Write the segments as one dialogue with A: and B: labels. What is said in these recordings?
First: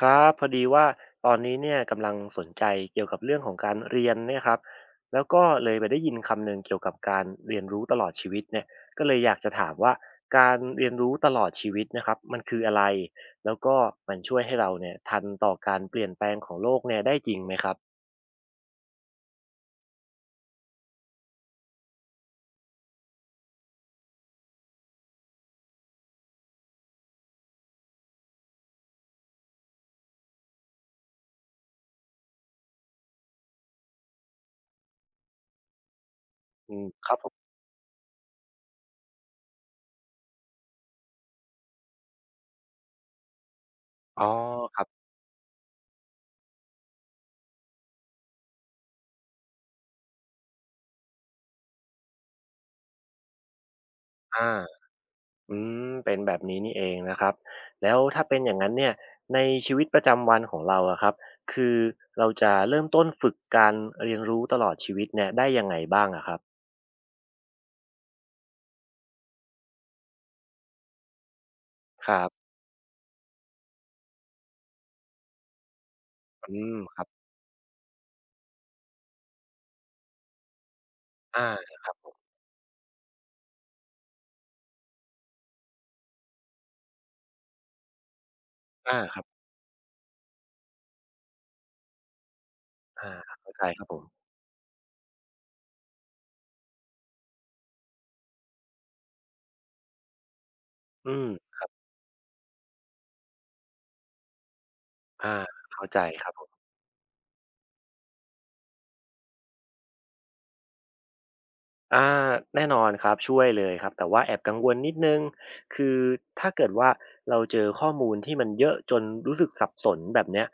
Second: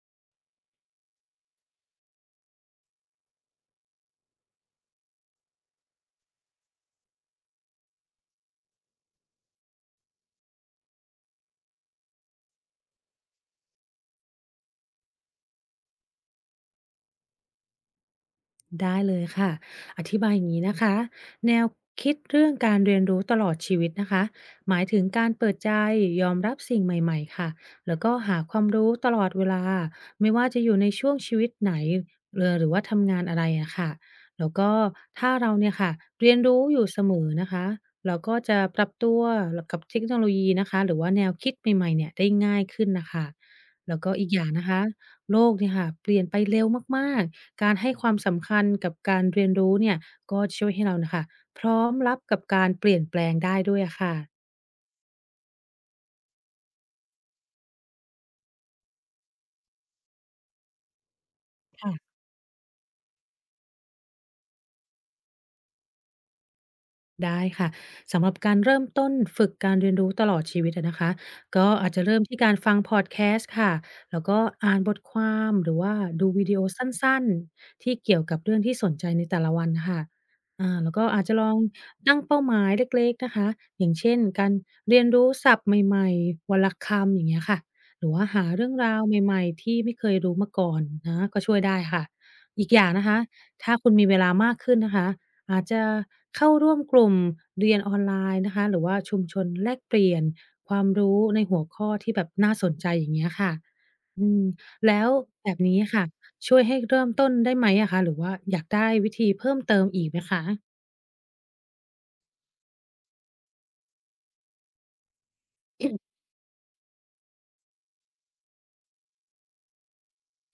A: ครับพอดีว่าตอนนี้เนี่ยกำลังสนใจเกี่ยวกับเรื่องของการเรียนเนี่ยครับแล้วก็เลยไปได้ยินคำหนึ่งเกี่ยวกับการเรียนรู้ตลอดชีวิตเนี่ยก็เลยอยากจะถามว่าการเรียนรู้ตลอดชีวิตนะครับมันคืออะไรแล้วก็มันช่วยให้เราเนี่ยทันต่อการเปลี่ยนแปลงของโลกเนี่ยได้จริงไหมครับ
B: ได้เลยค่ะอธิบายอย่างนี้นะคะ แนวคิดเรื่องการเรียนรู้ตลอดชีวิตนะคะหมายถึงการเปิดใจยอมรับสิ่งใหม่ๆค่ะแล้วก็หาความรู้ตลอดเวลา ไม่ว่าจะอยู่ในช่วงชีวิตไหนเรือหรือว่าทำงานอะไรอะค่ะแล้วก็ถ้าเราเนี่ยค่ะเรียนรู้
A: อื
B: อ
A: ม
B: ยู่เส
A: ค
B: ม
A: รับผ
B: อ
A: ม
B: นะคะเราก็จะปรับตัวกับเทคโนโลยีนะคะหรือว่าแนวคิดใหม่ๆเนี่ยได้ง่ายขึ้นนะคะแล้วก็
A: อ๋อ
B: อีกอย่างนะ
A: ค
B: คะ
A: รับ
B: โลกเนี่ยค่ะเปลี่ยนไปเร็วมากๆ การให้ความสำคัญกับการเรียนรู้เนี่ยก็ช่วยให้เราน่ะค่ะพร้อมรับกับการเปลี่ยนแปลงได้ด้วยอะค่ะ
A: อา อืมเป็นแบบนี้นี่เองนะครับแล้วถ้าเป็นอย่างนั้นเนี่ยในชีวิตประจำวันของเราอะครับคือเราจะเริ่มต้นฝึกการเรียนรู้ตลอดชีวิตเนี่ยได้ยังไงบ้างอะครับ
B: ได้ค่ะสำหรับการเริ่มต้นฝึกการเรียนรู้ตลอดชีวิตอะนะคะก็อาจจะ
A: ค
B: เริ่ม
A: รั
B: ที่
A: บ
B: การฟังพอดแคสต์ค่ะแล้วก็อ่านบทความหรือว่าดูวิ
A: อื
B: ดีโอ
A: ม
B: สั
A: ครับ
B: ้นๆที่เกี่ยวกับเรื่องที่สนใจในแต่ละวันค่ะแล้วก็อาจจะ
A: อา
B: ลอง
A: ครับผม
B: ตั้งเป้าหมายเล็กๆนะคะอย่างเช่นการเรียนรู้ศัพท์ใหม่ๆวลคำอย่างเงี้ยค่ะหรือว่าหาเรื่องรา
A: อา
B: ว
A: ครับ
B: ใหม่ๆที่ไม่เคยรู้มาก่อนนะก็ช่วยได้ค่ะอีกอย่างนะ
A: อา
B: คะ
A: เข้าใจ
B: ถ้า
A: ครับ
B: คุณ
A: ผม
B: มีเวลามากขึ้นนะคะ อาจจะเข้าร่วมกลุ่มเรียนออนไลน์นะคะหรือว่าชุมชนแลกเปลี่ยนความ
A: อื
B: รู้
A: ม
B: ใน
A: ค
B: หัว
A: รับ
B: ข้อที่แบบน่าสนใจอย่างเงี้ยค่ะอืมแล้ว
A: อา
B: แบบนี้
A: เข้าใจ
B: ค่ะ
A: ครับ
B: ช่วยให้เริ่มต้นได้ไหมอะคะหรือว่าอยากได้วิธีเพิ่มเติมอีกไหมคะ
A: อาแน่นอนครับช่วยเลยครับแต่ว่าแอบกังวลนิดหนึ่งคือถ้าเกิดว่าเราเจอข้อมูลที่มันเยอะจนรู้สึกสับสนแบบเนี้ย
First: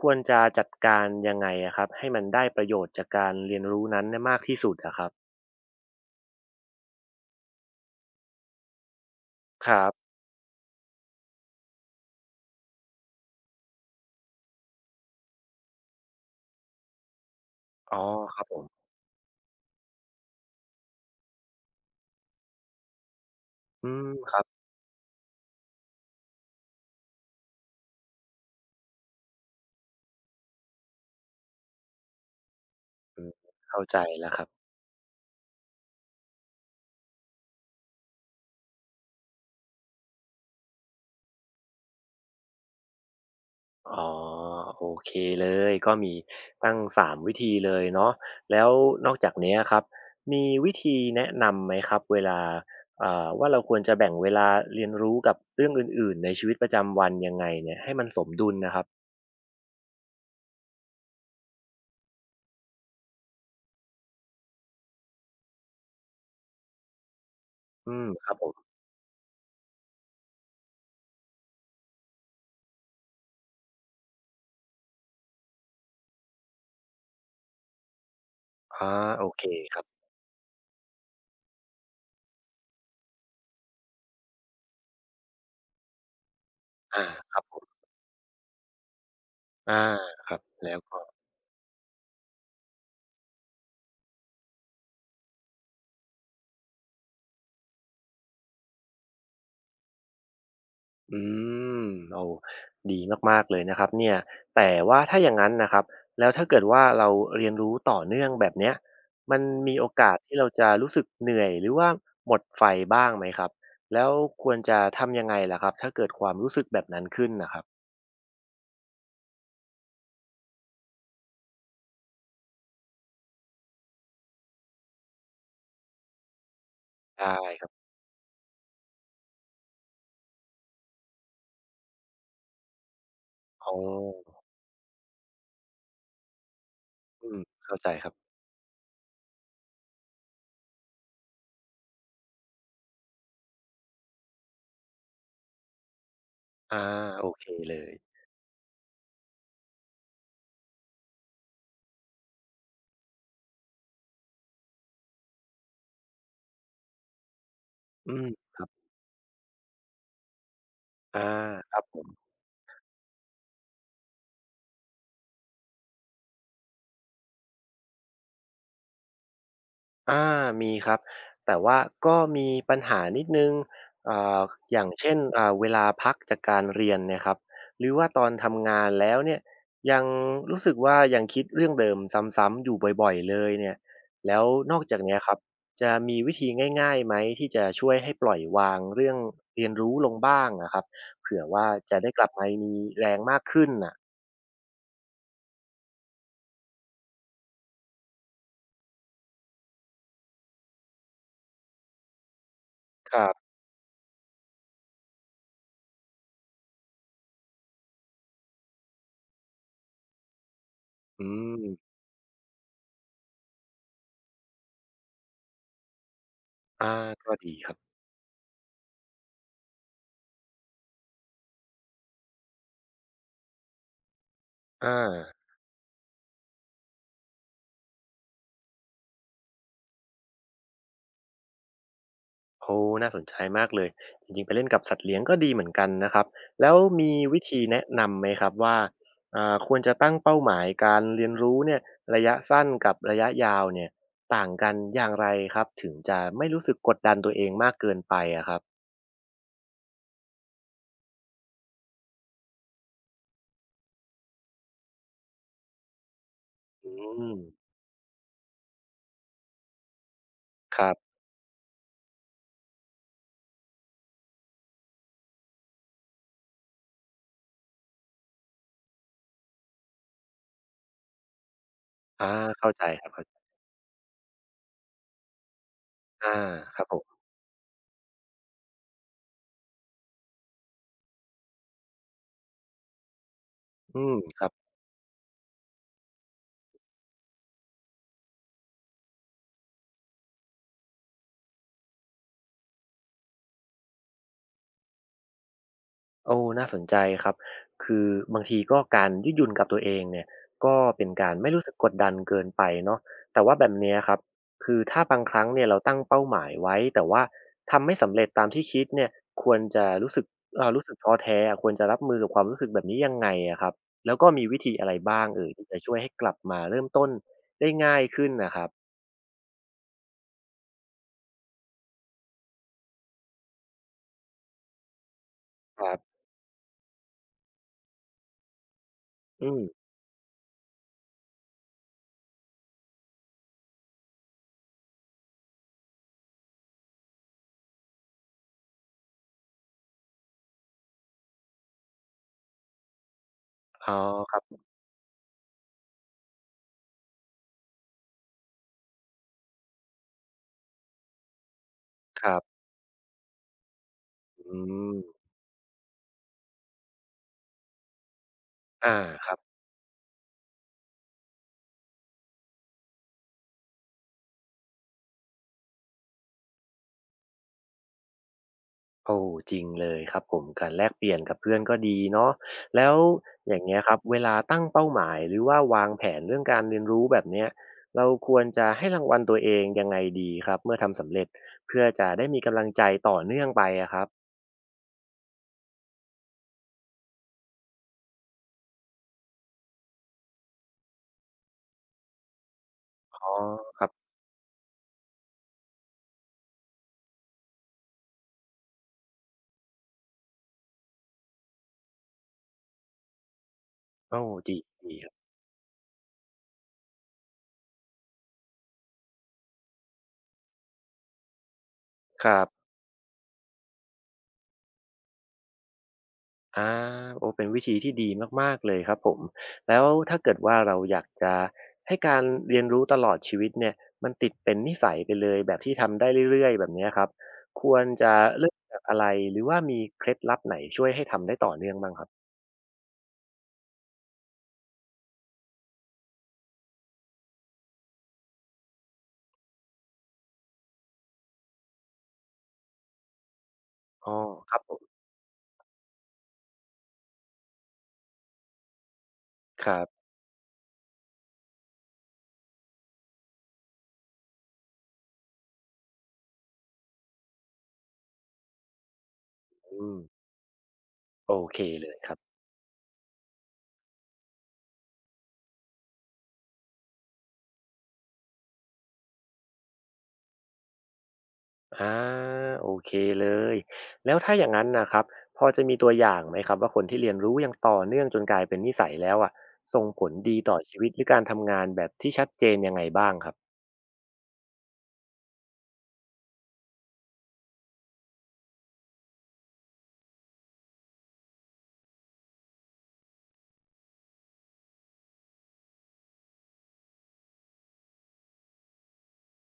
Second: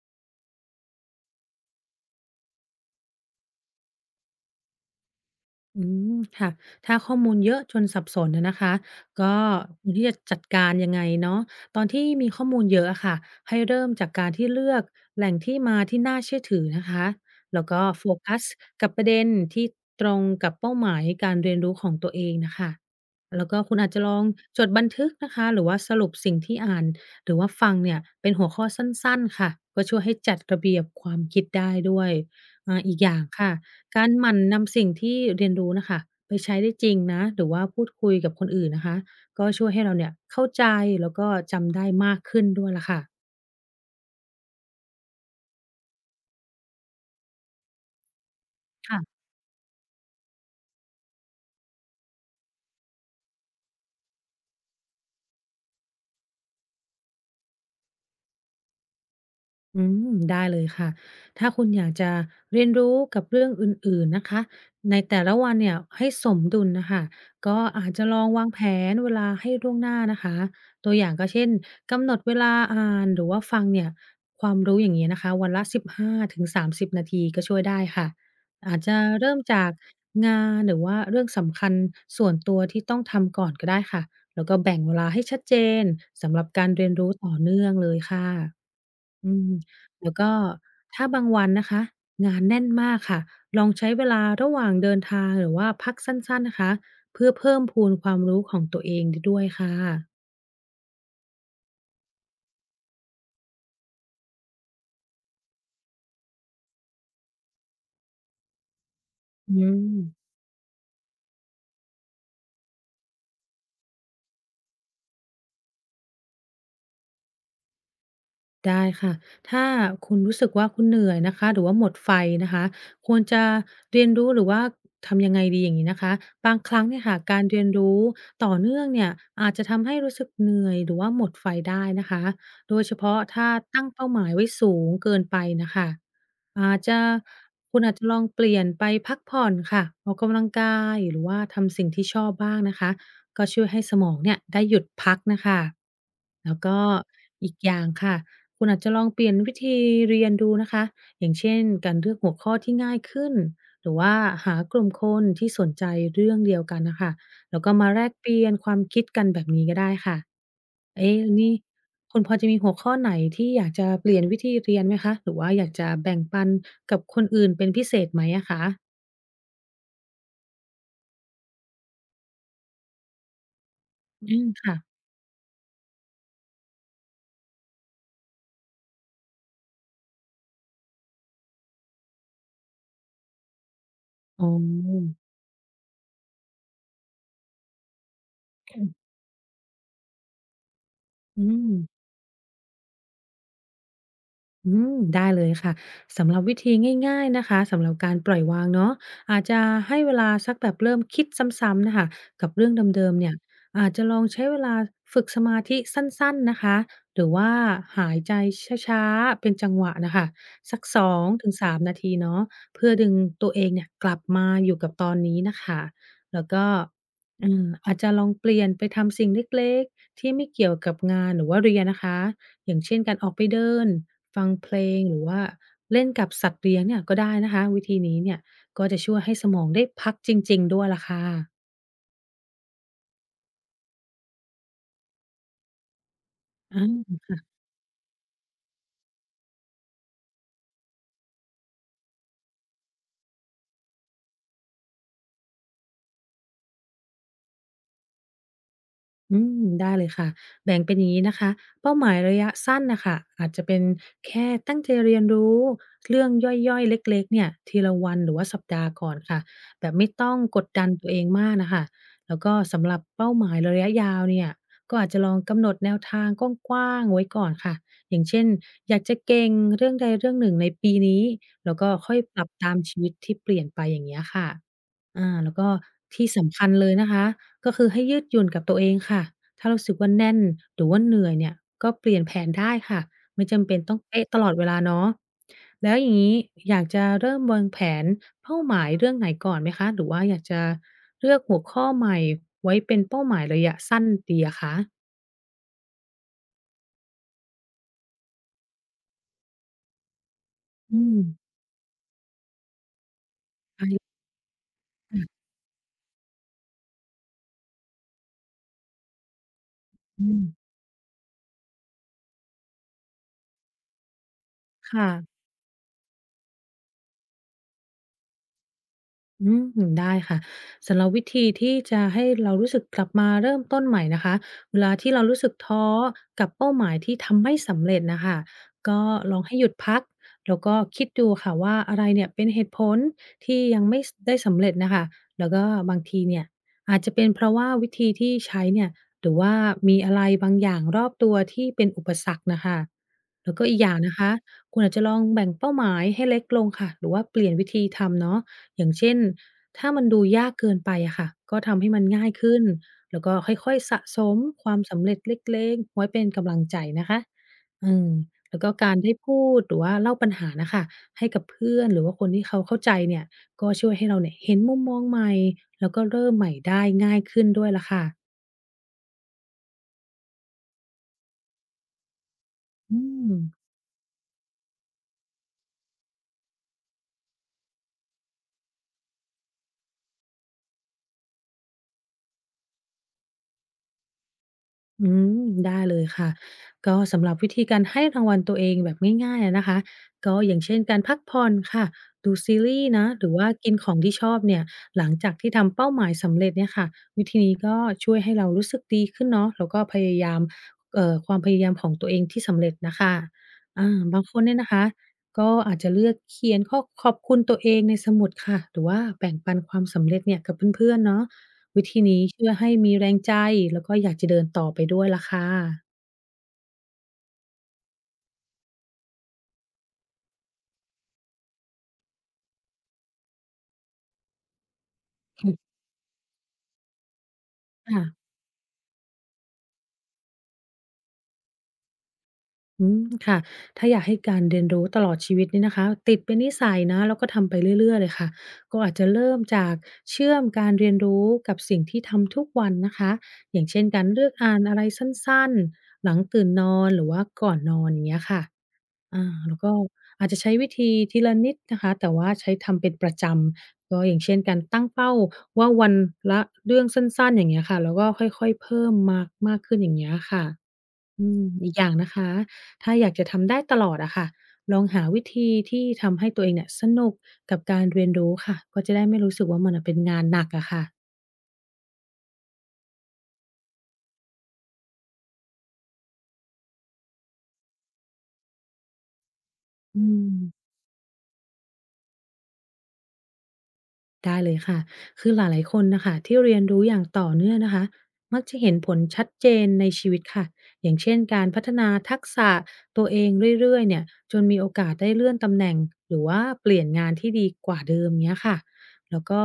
A: ควรจะจัดการยังไงอะครับให้มันได้ประโยชน์จากการเรียนรู้นั้นเนี่ยมากที่สุดอะครับ
B: อืมค่ะถ้าข้อมูลเยอะจนสับสนอะนะคะก็
A: ครั
B: คว
A: บ
B: รที่จะจัดการยังไงเนาะตอนที่มีข้อมูลเยอะอะค่ะให้เริ่มจากการที่เลือกแหล่งที่มาที่น่าเชื่อถือนะคะแล้วก็
A: อ๋อ
B: โฟ
A: ค
B: กั
A: รั
B: ส
A: บผม
B: กับประเด็นที่ตรงกับเป้าหมายการเรียนรู้ของตัวเองน่ะค่ะแล้วก็คุณ
A: อื
B: อาจจะ
A: ม
B: ลอง
A: ครับ
B: จดบันทึกนะคะหรือว่าสรุปสิ่งที่อ่านหรือว่าฟังเนี่ยเป็นหัวข้อสั้นๆค่ะก็ช่วยให้จัดระเบียบความคิดได้ด้วยอีกอย่า
A: อื
B: ง
A: ม
B: ค่ะ
A: เข้าใจ
B: การห
A: แล้ว
B: มั่น
A: ครับ
B: นำสิ่งที่เรียนรู้น่ะค่ะไปใช้ได้จริงนะหรือว่าพูดคุยกับคนอื่นนะคะก็ช่วยให้เราเนี่ยเข้าใจแล้วก็จำได้มากขึ้นด้วยล่ะค่ะ
A: อ๋อโอเคเลยก็มีตั้ง3วิธีเลยเนาะแล้วนอก
B: ค่ะ
A: จากเนี้ยครับมีวิธีแนะนำไหมครับเวลาว่าเราควรจะแบ่งเวลาเรียนรู้กับเรื่องอื่นๆในชีวิตประจำวันยังไงเนี่ยให้มันสมดุลนะครับ
B: อืมได้เลยค่ะ ถ้าคุณอยากจะเรียนรู้กับเรื่องอื่นๆนะคะในแต่ละวันเนี่ยให้สมดุลน่ะค่ะก็อา
A: อื
B: จ
A: ม
B: จะลอ
A: ค
B: ง
A: รับผ
B: วางแผ
A: ม
B: นเวลาให้ล่วงหน้านะคะตัวอย่างก็เช่นกำหนดเวลาอ่านหรือว่าฟังเนี่ยความรู้อย่างนี้นะคะวันละ15 ถึง 30นาทีก็ช่วยได้ค่ะอาจ
A: อา
B: จะ
A: โอ
B: เริ่ม
A: เค
B: จาก
A: ครับ
B: งานหรือว่าเรื่องสำคัญส่วนตัวที่ต้องทำก่อนก็ได้ค่ะ แล้วก็แบ่งเวลาให้ชัดเจนสำหรับการเรียน
A: อา
B: รู้ต่
A: ค
B: อ
A: รับผ
B: เนื่อง
A: ม
B: เลยค่ะอืม
A: อา
B: แล้ว
A: ค
B: ก็
A: รับแล้วก็
B: ถ้าบางวันนะคะงานแน่นมากค่ะลองใช้เวลาระหว่างเดินทางหรือว่าพักสั้นๆนะคะเพื่อเพิ่มพูนความรู้ของตัวเองได้ด้วยค่ะ
A: อืมโอ้ดีมากๆเลยนะครับเนี่ยแต่ว่าถ้าอย่างงั้นนะครับแล้วถ้าเกิดว่าเราเรียนรู้ต่อเนื่องแบบเนี้ยมัน
B: อื
A: มี
B: ม
A: โอกาสที่เราจะรู้สึกเหนื่อยหรือว่าหมดไฟบ้างไหมครับแล้วควรจะทำยังไงล่ะครับถ้าเกิดความรู้สึกแบบนั้นขึ้นนะครับ
B: ได้ค่ะ ถ้าคุณรู้สึกว่าคุณเหนื่อยนะคะ หรือว่าหมดไฟนะคะควรจะเรียนรู้หรือว่าทำยังไงดีอย่างนี้นะคะบางครั้งเนี่ยค่ะ
A: ได้
B: การเรี
A: ค
B: ย
A: รั
B: น
A: บ
B: รู้ต่อเนื่องเนี่ยอาจจะทำให้รู้สึกเหนื่อยหรือว่าหมดไฟได้นะคะ โดยเฉพาะถ้า
A: อ๋
B: ตั้งเป้าหมาย
A: อ
B: ไว้สูงเกินไปนะคะอาจจะ
A: อืมเข้า
B: คุณ
A: ใจ
B: อาจ
A: ค
B: จะ
A: รับ
B: ลองเปลี่ยนไปพักผ่อนค่ะออกกำลังกายหรือว่าทำสิ่งที่ชอบบ้างนะคะก็ช่วยให้สมองเนี่ยได้หยุดพักนะคะแล้วก็
A: อาโอเค
B: อีกอ
A: เล
B: ย่าง
A: ย
B: ค่ะ คุณอาจจะลองเปลี่ยนวิธีเรียนดูนะคะอย่างเช่นการเลือกหัวข้อที่ง่ายขึ้นหรือว่าหากลุ่มคนที่สนใจเรื่องเดียวกันนะคะแล้วก็มาแล
A: อื
B: กเปลี่ย
A: ม
B: นความคิดกันแบบนี้ก็ได้ค่ะเอ๊ะ
A: อา
B: แล้วนี่
A: ครับผม
B: คุณพอจะมีหัวข้อไหนที่อยากจะเปลี่ยนวิธีเรียนไหมคะหรือว่าอยากจะแบ่งปันกับคนอื่นเป็นพิเศษไหมอะคะ
A: อามีครับแต่ว่าก็มีปัญหานิดนึงอ่
B: อื
A: า
B: มค่ะ
A: อย่างเช่นเวลาพักจากการเรียนเนี่ยครับหรือว่าตอนทำงานแล้วเนี่ยยังรู้สึกว่ายังคิดเรื่องเดิมซ้ำๆอยู่บ่อยๆเลยเนี่ยแล้
B: อ๋
A: วนอกจากเนี้
B: อ
A: ยครับจะมีวิธีง่ายๆไหมที่จะช่วยให้ปล่อยวางเรื่องเรียนรู้ลงบ้างนะครับเผื่อ
B: อื
A: ว่า
B: ม
A: จะได้กลับมามีแรงมากขึ้นน่ะ
B: อืมได้เลยค่ะสำหรับวิธีง่ายๆนะคะสำหรับการปล่อยวางเนาะอาจจะให้เวลาสักแบบเริ่มคิดซ้ำๆน่ะค่ะกับเรื่องเดิ
A: ค
B: มๆ
A: รั
B: เนี่ย
A: บ
B: อาจจะลองใช้เวลาฝึกสมาธิสั้นๆนะคะหรือว่าหายใจช้าๆเป็นจังหวะน่ะค่ะสัก
A: อื
B: 2-3
A: ม
B: นาทีเนาะเพื่อดึงตัวเองเนี่ยกลับมาอยู่กับตอนนี้น่ะค่ะแล้วก็
A: อ่าก็ดี
B: อืม
A: ครับ
B: อาจจะลองเปลี่ยนไปทำสิ่งเล็กๆที่ไม่เกี่ยวกับงานหรือว่าเรียนนะคะ อย่างเช่นการออกไปเดินฟังเพลงหรือ
A: อา
B: ว่าเล่นกับสัตว์เลี้ยงเนี่ยก็ได้นะคะวิธีนี้เนี่ยก็จะช่วยให้สมองได้พักจริงๆด้วยล่ะค่ะ
A: โอ้น่าสนใจมากเลยจริงๆไปเล่นกับสัตว์เลี้ยงก็ดีเหมือนกันนะครับแล้ว
B: อ
A: มี
B: า
A: วิธีแนะนำไหมครับว่าควรจะตั้งเป้าหมายการเรียนรู้เนี่ยระยะสั้นกับระยะยาวเนี่ยต่างกันอย่างไรครับถึงจะไม่รู้สึกกดดันตัวเองมากเกินไปอะครับ
B: อืมได้เลยค่ะแบ่งเป็นอย่างนี้นะคะเป้าหมายระยะสั้นนะคะอาจจะเป็นแค่ตั้งใจเรียนรู้เรื่องย่อย
A: อื
B: ๆเล็กๆ
A: ม
B: เนี่ยทีละวันหรือว่าสัปดาห์ก่อนค่ะแบบไม่ต้องกด
A: ค
B: ดัน
A: รั
B: ตั
A: บ
B: วเองมากนะคะแล้วก็สำหรับเป้าหมายระยะยาวเนี่ยก็อาจจะลองกำหนดแนวทางกว้างๆไว้ก่อนค่ะอย่างเช่นอยากจะเก่งเรื่องใดเรื่องหนึ่งในปีนี้แล้วก็ค่อย
A: อา
B: ปรับ
A: เข้า
B: ตาม
A: ใจ
B: ชี
A: ครั
B: วิ
A: บ
B: ต
A: เข้าใจ
B: ที่เปลี่ยนไปอย่างเงี้ยค่ะอาแล้วก็ที่
A: อา
B: สำคัญ
A: ครับ
B: เลย
A: ผ
B: นะ
A: ม
B: คะ ก็คือให้ยืดหยุ่นกับตัวเองค่ะ ถ้ารู้สึกว่าแน่นหรือว่าเหนื่อยเนี่ยก็เปลี่ยนแผนได้ค่ะไม่จำเป็นต้อ
A: อื
B: ง
A: ม
B: เป๊ะต
A: ค
B: ล
A: รั
B: อ
A: บ
B: ดเวลาเนาะแล้วอย่างนี้อยากจะเริ่มวางแผนเป้าหมายเรื่องไหนก่อนไหมคะหรือว่าอยากจะเลือกหัวข้อใหม่ไว้เป็นเป้าหมายระยะสั้นดีอะคะ
A: โอ้น่าสนใจครับคือบางทีก็การยืดหยุ่นกับตัวเองเนี่ยก็
B: อื
A: เป็น
B: ม
A: การไม่รู้สึกกดดันเกินไปเนาะแต่ว่าแบบเนี้ยครั
B: ใ
A: บคือ
B: ช่
A: ถ้าบาง
B: ค่
A: ครั้ง
B: ะ
A: เนี่ยเราตั้งเป้าหมายไว้แต่ว่าทำไม่สำเร็จตามที่คิดเนี่ยควรจะรู้สึก
B: อืม
A: รู้สึกท้อแท้อะควรจะรับมือกับความรู้สึกแบบนี้ยังไงอะครับแล้วก็มีวิธีอะไรบ้าง
B: ค่ะ
A: เอ่ยที่จะช่วยให้กลับมาเริ่มต้นได้ง่ายขึ้นน่ะครับ
B: อืมได้ค่ะสำหรับวิธีที่จะให้เรารู้สึกกลับมาเริ่มต้นใหม่นะคะเวลาที่เรารู้สึก
A: ค
B: ท้อ
A: รับ
B: กับเป้าหมายที่ทำไม่สำเร็จนะคะก็ลอง
A: อื
B: ให้
A: ม
B: หยุดพักแล้วก็คิดดูค่ะว่าอะไรเนี่ยเป็นเหตุผลที่ยังไม่ได้สำเร็จนะคะแล้วก็บางทีเนี่ยอาจจะเป็นเพราะว่าวิธีที่ใช้เนี่ยหรือว่ามีอะไรบางอย่างรอบตัวที่เป็นอุปสรรคนะคะแล้วก็อีกอ
A: อ๋อ
B: ย่างนะคะ
A: ค
B: คุณอาจจะลองแบ่งเป้าหมายให้เล็กลงค่ะหรือว่าเปลี่ยนวิธีทำเนาะ อย่างเช่นถ้ามันดูยากเกินไปอะค่ะก็ทำให้มันง่าย
A: รับ
B: ขึ้นแล้วก็ค่อยๆสะสม
A: ๆอื
B: ความ
A: ม
B: สำเร็จเล็กๆไว้เป็นกำลังใจนะคะอืมแล้วก็
A: อา
B: การได้
A: ครั
B: พู
A: บ
B: ดหรือว่าเล่าปัญหาน่ะค่ะให้กับเพื่อนหรือว่าคนที่เขาเข้าใจเนี่ยก็ช่วยให้เราเนี่ยเห็นมุมมองใหม่แล้วก็เริ่มใหม่ได้ง่ายขึ้นด้วยล่ะค่ะ
A: โอ้จริงเลยครับผมการแลกเปลี่ยนกับเพื่อนก็ดีเนาะแล้ว
B: อืม
A: อย่างเงี้ยครับเวลาตั้งเป้าหมายหรือว่าวางแผนเรื่องการเรียนรู้แบบเนี้ยเราควรจะให้รางวัลตัวเองยังไงดีครับเมื่อทำสำเร็จเพื่อจะได้มีกำลังใจต่อเนื่องไปอะครับ
B: อืมได้เลยค่ะก็สำหรับวิธีการให้รางวัลตัวเองแบบง่ายๆอะนะคะก็อย่างเช่นการพักผ่อนค่ะดูซีรีส์นะ
A: อ๋
B: ห
A: อ
B: รือว่ากิน
A: ครั
B: ข
A: บ
B: องที่ชอบเนี่ยหลังจากที่ทำเป้าหมายสำเร็จเนี่ยค่ะวิธีนี้ก็ช่วยให้เรารู้สึกดีขึ้นเนาะแล้วก็พยายามความพยายามของตัวเองที่สำเร็จนะคะอา
A: โอ้
B: บางคนเนี่
A: ดี
B: ยนะคะ
A: ดีครับ
B: ก็อาจจะเลือกเขียนข้อขอบคุณตัวเองในสมุดค่ะหรือว่าแบ่งปันความสำเร็จเนี่ยกับเพื่อนๆเนาะ วิธีนี้
A: ครับ
B: ช่วยให้มีแรงใจแล้วก็อยากจะเดินต่อไปด้วยล่ะค่ะ
A: อาโอ้เป็นวิธีที่ดีมากๆเลยครับผมแล้วถ้าเกิดว่าเราอยากจะให้การเรียนรู้ตลอดชีวิตเนี่ยมันติดเป็นนิสัยไปเลยแบบที่ทำได้เรื่อยๆแบบเนี้ยครับควรจะ
B: ค่ะ
A: เริ่มจากอะไรหรือว่ามีเคล็ดลับไหนช่วยให้ทำได้ต่อเนื่องบ้างครับ
B: อืมค่ะถ้าอยากให้การเรียนรู้ตลอดชีวิตนี่นะคะติดเป็นนิสัยนะแล้วก็ทำไปเรื่อยๆเลยค่ะก็อาจจะเริ่มจากเชื่อมการเรียนรู้กับสิ่งที่ทำทุกวันนะคะอย่างเช่นการ
A: อ้อ
B: เลือก
A: ค
B: อ่า
A: รับ
B: น
A: ผ
B: อะ
A: ม
B: ไรสั้นๆหลังตื่นนอนหรือว่าก่อนนอนอย่างเงี้ยค่ะ อาแล้ว
A: ค
B: ก็
A: รับ
B: อาจจะใช้วิธีทีละนิดนะคะแต่ว่าใช้ทำเป็นประจำก็อย่างเช่นการตั้งเป้าว่าวันละเรื่องสั้นๆอย่างเงี้ยค่ะแล้วก็ค่อยๆเพิ่มมากมากขึ้นอ
A: อื
B: ย่าง
A: ม
B: เงี้ยค่ะอื
A: โอ
B: ม
A: เค
B: อีกอ
A: เล
B: ย่าง
A: ยค
B: นะ
A: รับ
B: คะถ้าอยากจะทำได้ตลอดอะค่ะลองหาวิธีที่ทำให้ตัวเองเนี่ยสนุกกับการเรียนรู้ค่ะก็จะได้ไม่รู้สึกว่ามันน่ะเป็นงานหนักอะค่ะ
A: อาโอเคเลยแล้วถ้าอย่างนั้นนะครับพอจะมีตัวอย่างไหมครับว่าคนที่เรียนรู้อย่างต่อเนื่องจนกลายเป็นนิสัยแล้วอะส่งผ
B: อื
A: ล
B: ม
A: ดีต่อชีวิตหรือการทำงานแบบที่ชัดเจนยังไงบ้างครับ
B: ได้เลยค่ะ คือหลายๆคนนะคะที่เรียนรู้อย่างต่อเนื่องนะคะมักจะเห็นผลชัดเจนในชีวิตค่ะอย่างเช่นการพัฒนาทักษะตัวเองเรื่อยๆเนี่ยจนมีโอกาสได้เลื่อนตำแหน่งหรือว่าเปลี่ยนงานที่ดีกว่าเดิมเนี้ยค่ะแล้วก็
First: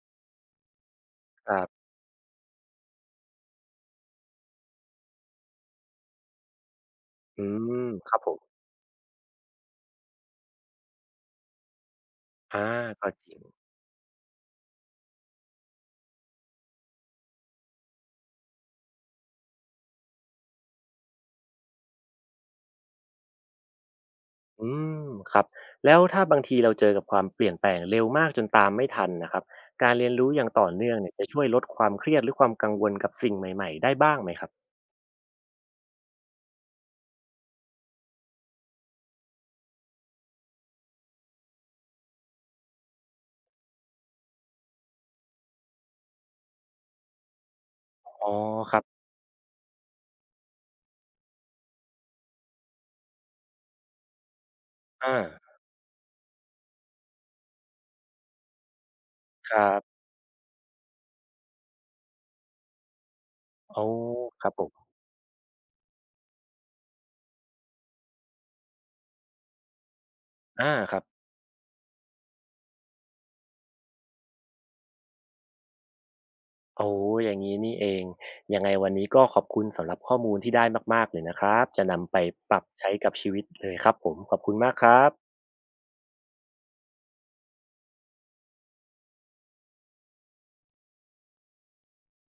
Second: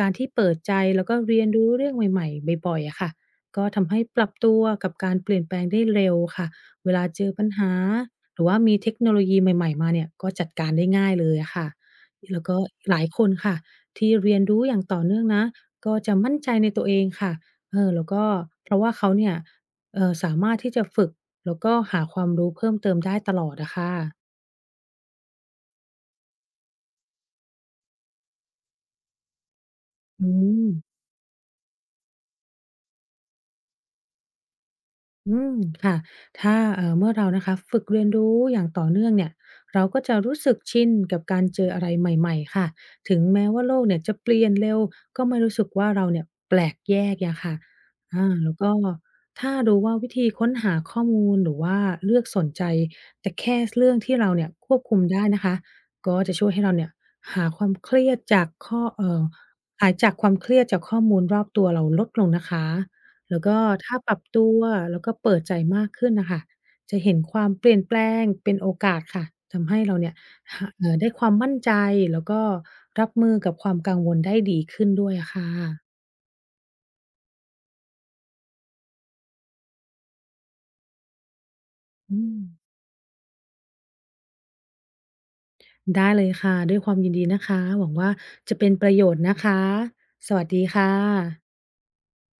B: การที่เปิดใจแล้วก็เรียน
A: ครั
B: รู้
A: บ
B: เรื่องใหม่ๆบ่อยๆอะค่ะก็ทำให้ปรับตัวกับการเปลี่ยนแปลงได้เร็วค่ะเวลาเจอ
A: อื
B: ปัญหา
A: มครับผ
B: ห
A: ม
B: รือว่ามีเทคโนโลยีใหม่ๆมาเนี่ยก็จัดการได้ง่ายเลยอะค่ะแล้วก็
A: อา
B: หลาย
A: ก็
B: ค
A: จ
B: น
A: ริง
B: ค่ะ ที่เรียนรู้อย่างต่อเนื่องนะก็จะมั่นใจในตัวเองค่ะเออแล้วก็เพราะว่าเขาเนี่ยสามารถที่จะฝึกแล้วก็หาความรู้เพิ่มเติมได้ตลอดอะค่ะ
A: อืมครับแล้วถ้าบางทีเราเจอกับความเปลี่ยนแปลงเร็วมากจนตามไม่ทันนะครับการเรียน
B: อื
A: รู้อย่าง
B: ม
A: ต่อเนื่องเนี่ยจะช่วยลดความเครียดหรือความกังวลกับสิ่งใหม่ๆได้บ้างไหมครับ
B: อืมค่ะถ้าเมื่อเรานะคะฝึกเรียนรู้อย่างต่อเนื่องเนี่ยเราก็จะรู้สึกชินกับการเจออะไรใหม่ๆค่ะถึงแม้ว่าโลกเนี่ยจะเปลี่ยนเร็วก็ไม่รู้สึกว่าเราเนี่ยแปลกแยกอย่างค่ะ
A: อ๋
B: อา
A: อ
B: แล้วก็
A: ครับ
B: ถ้ารู้ว่าวิธีค้นหาข้อมูลหรือว่าเลือกสนใจแต่แค่เรื่องที่เราเนี่ยควบคุมได้
A: อา
B: นะคะก็จะช่วยให้เราเนี่ยหาความเครียดจากข้อ
A: ครั
B: หาย
A: บ
B: จากความเครียดจากข้อมูลรอบตัวเราลดลงนะคะ แล้วก็
A: โอ้
B: ถ้าปรับ
A: ค
B: ตั
A: รับ
B: ว
A: ผม
B: แล้วก็เปิดใจมากขึ้นน่ะค่ะจะเห็นความเปลี่ยนแปลงเป็นโอกาสค่ะทำให้เราเนี่ยห
A: อาครับ
B: ได้ความมั่นใจแล้วก็รับมือกับความกังวลได้ดีขึ้นด้วยอะค่ะ
A: โอ้อย่างงี้นี่เองยังไงวันนี้ก็ขอบคุณสำหรับข้อมูลที่ได้มากๆเลยนะครับจะนำไป
B: อืม
A: ปรับใช้กับชีวิตเลยครับผมขอบคุณมากครับ
B: ได้เลยค่ะด้วยความยินดีนะคะหวังว่าจะเป็นประโยชน์นะคะสวัสดีค่ะ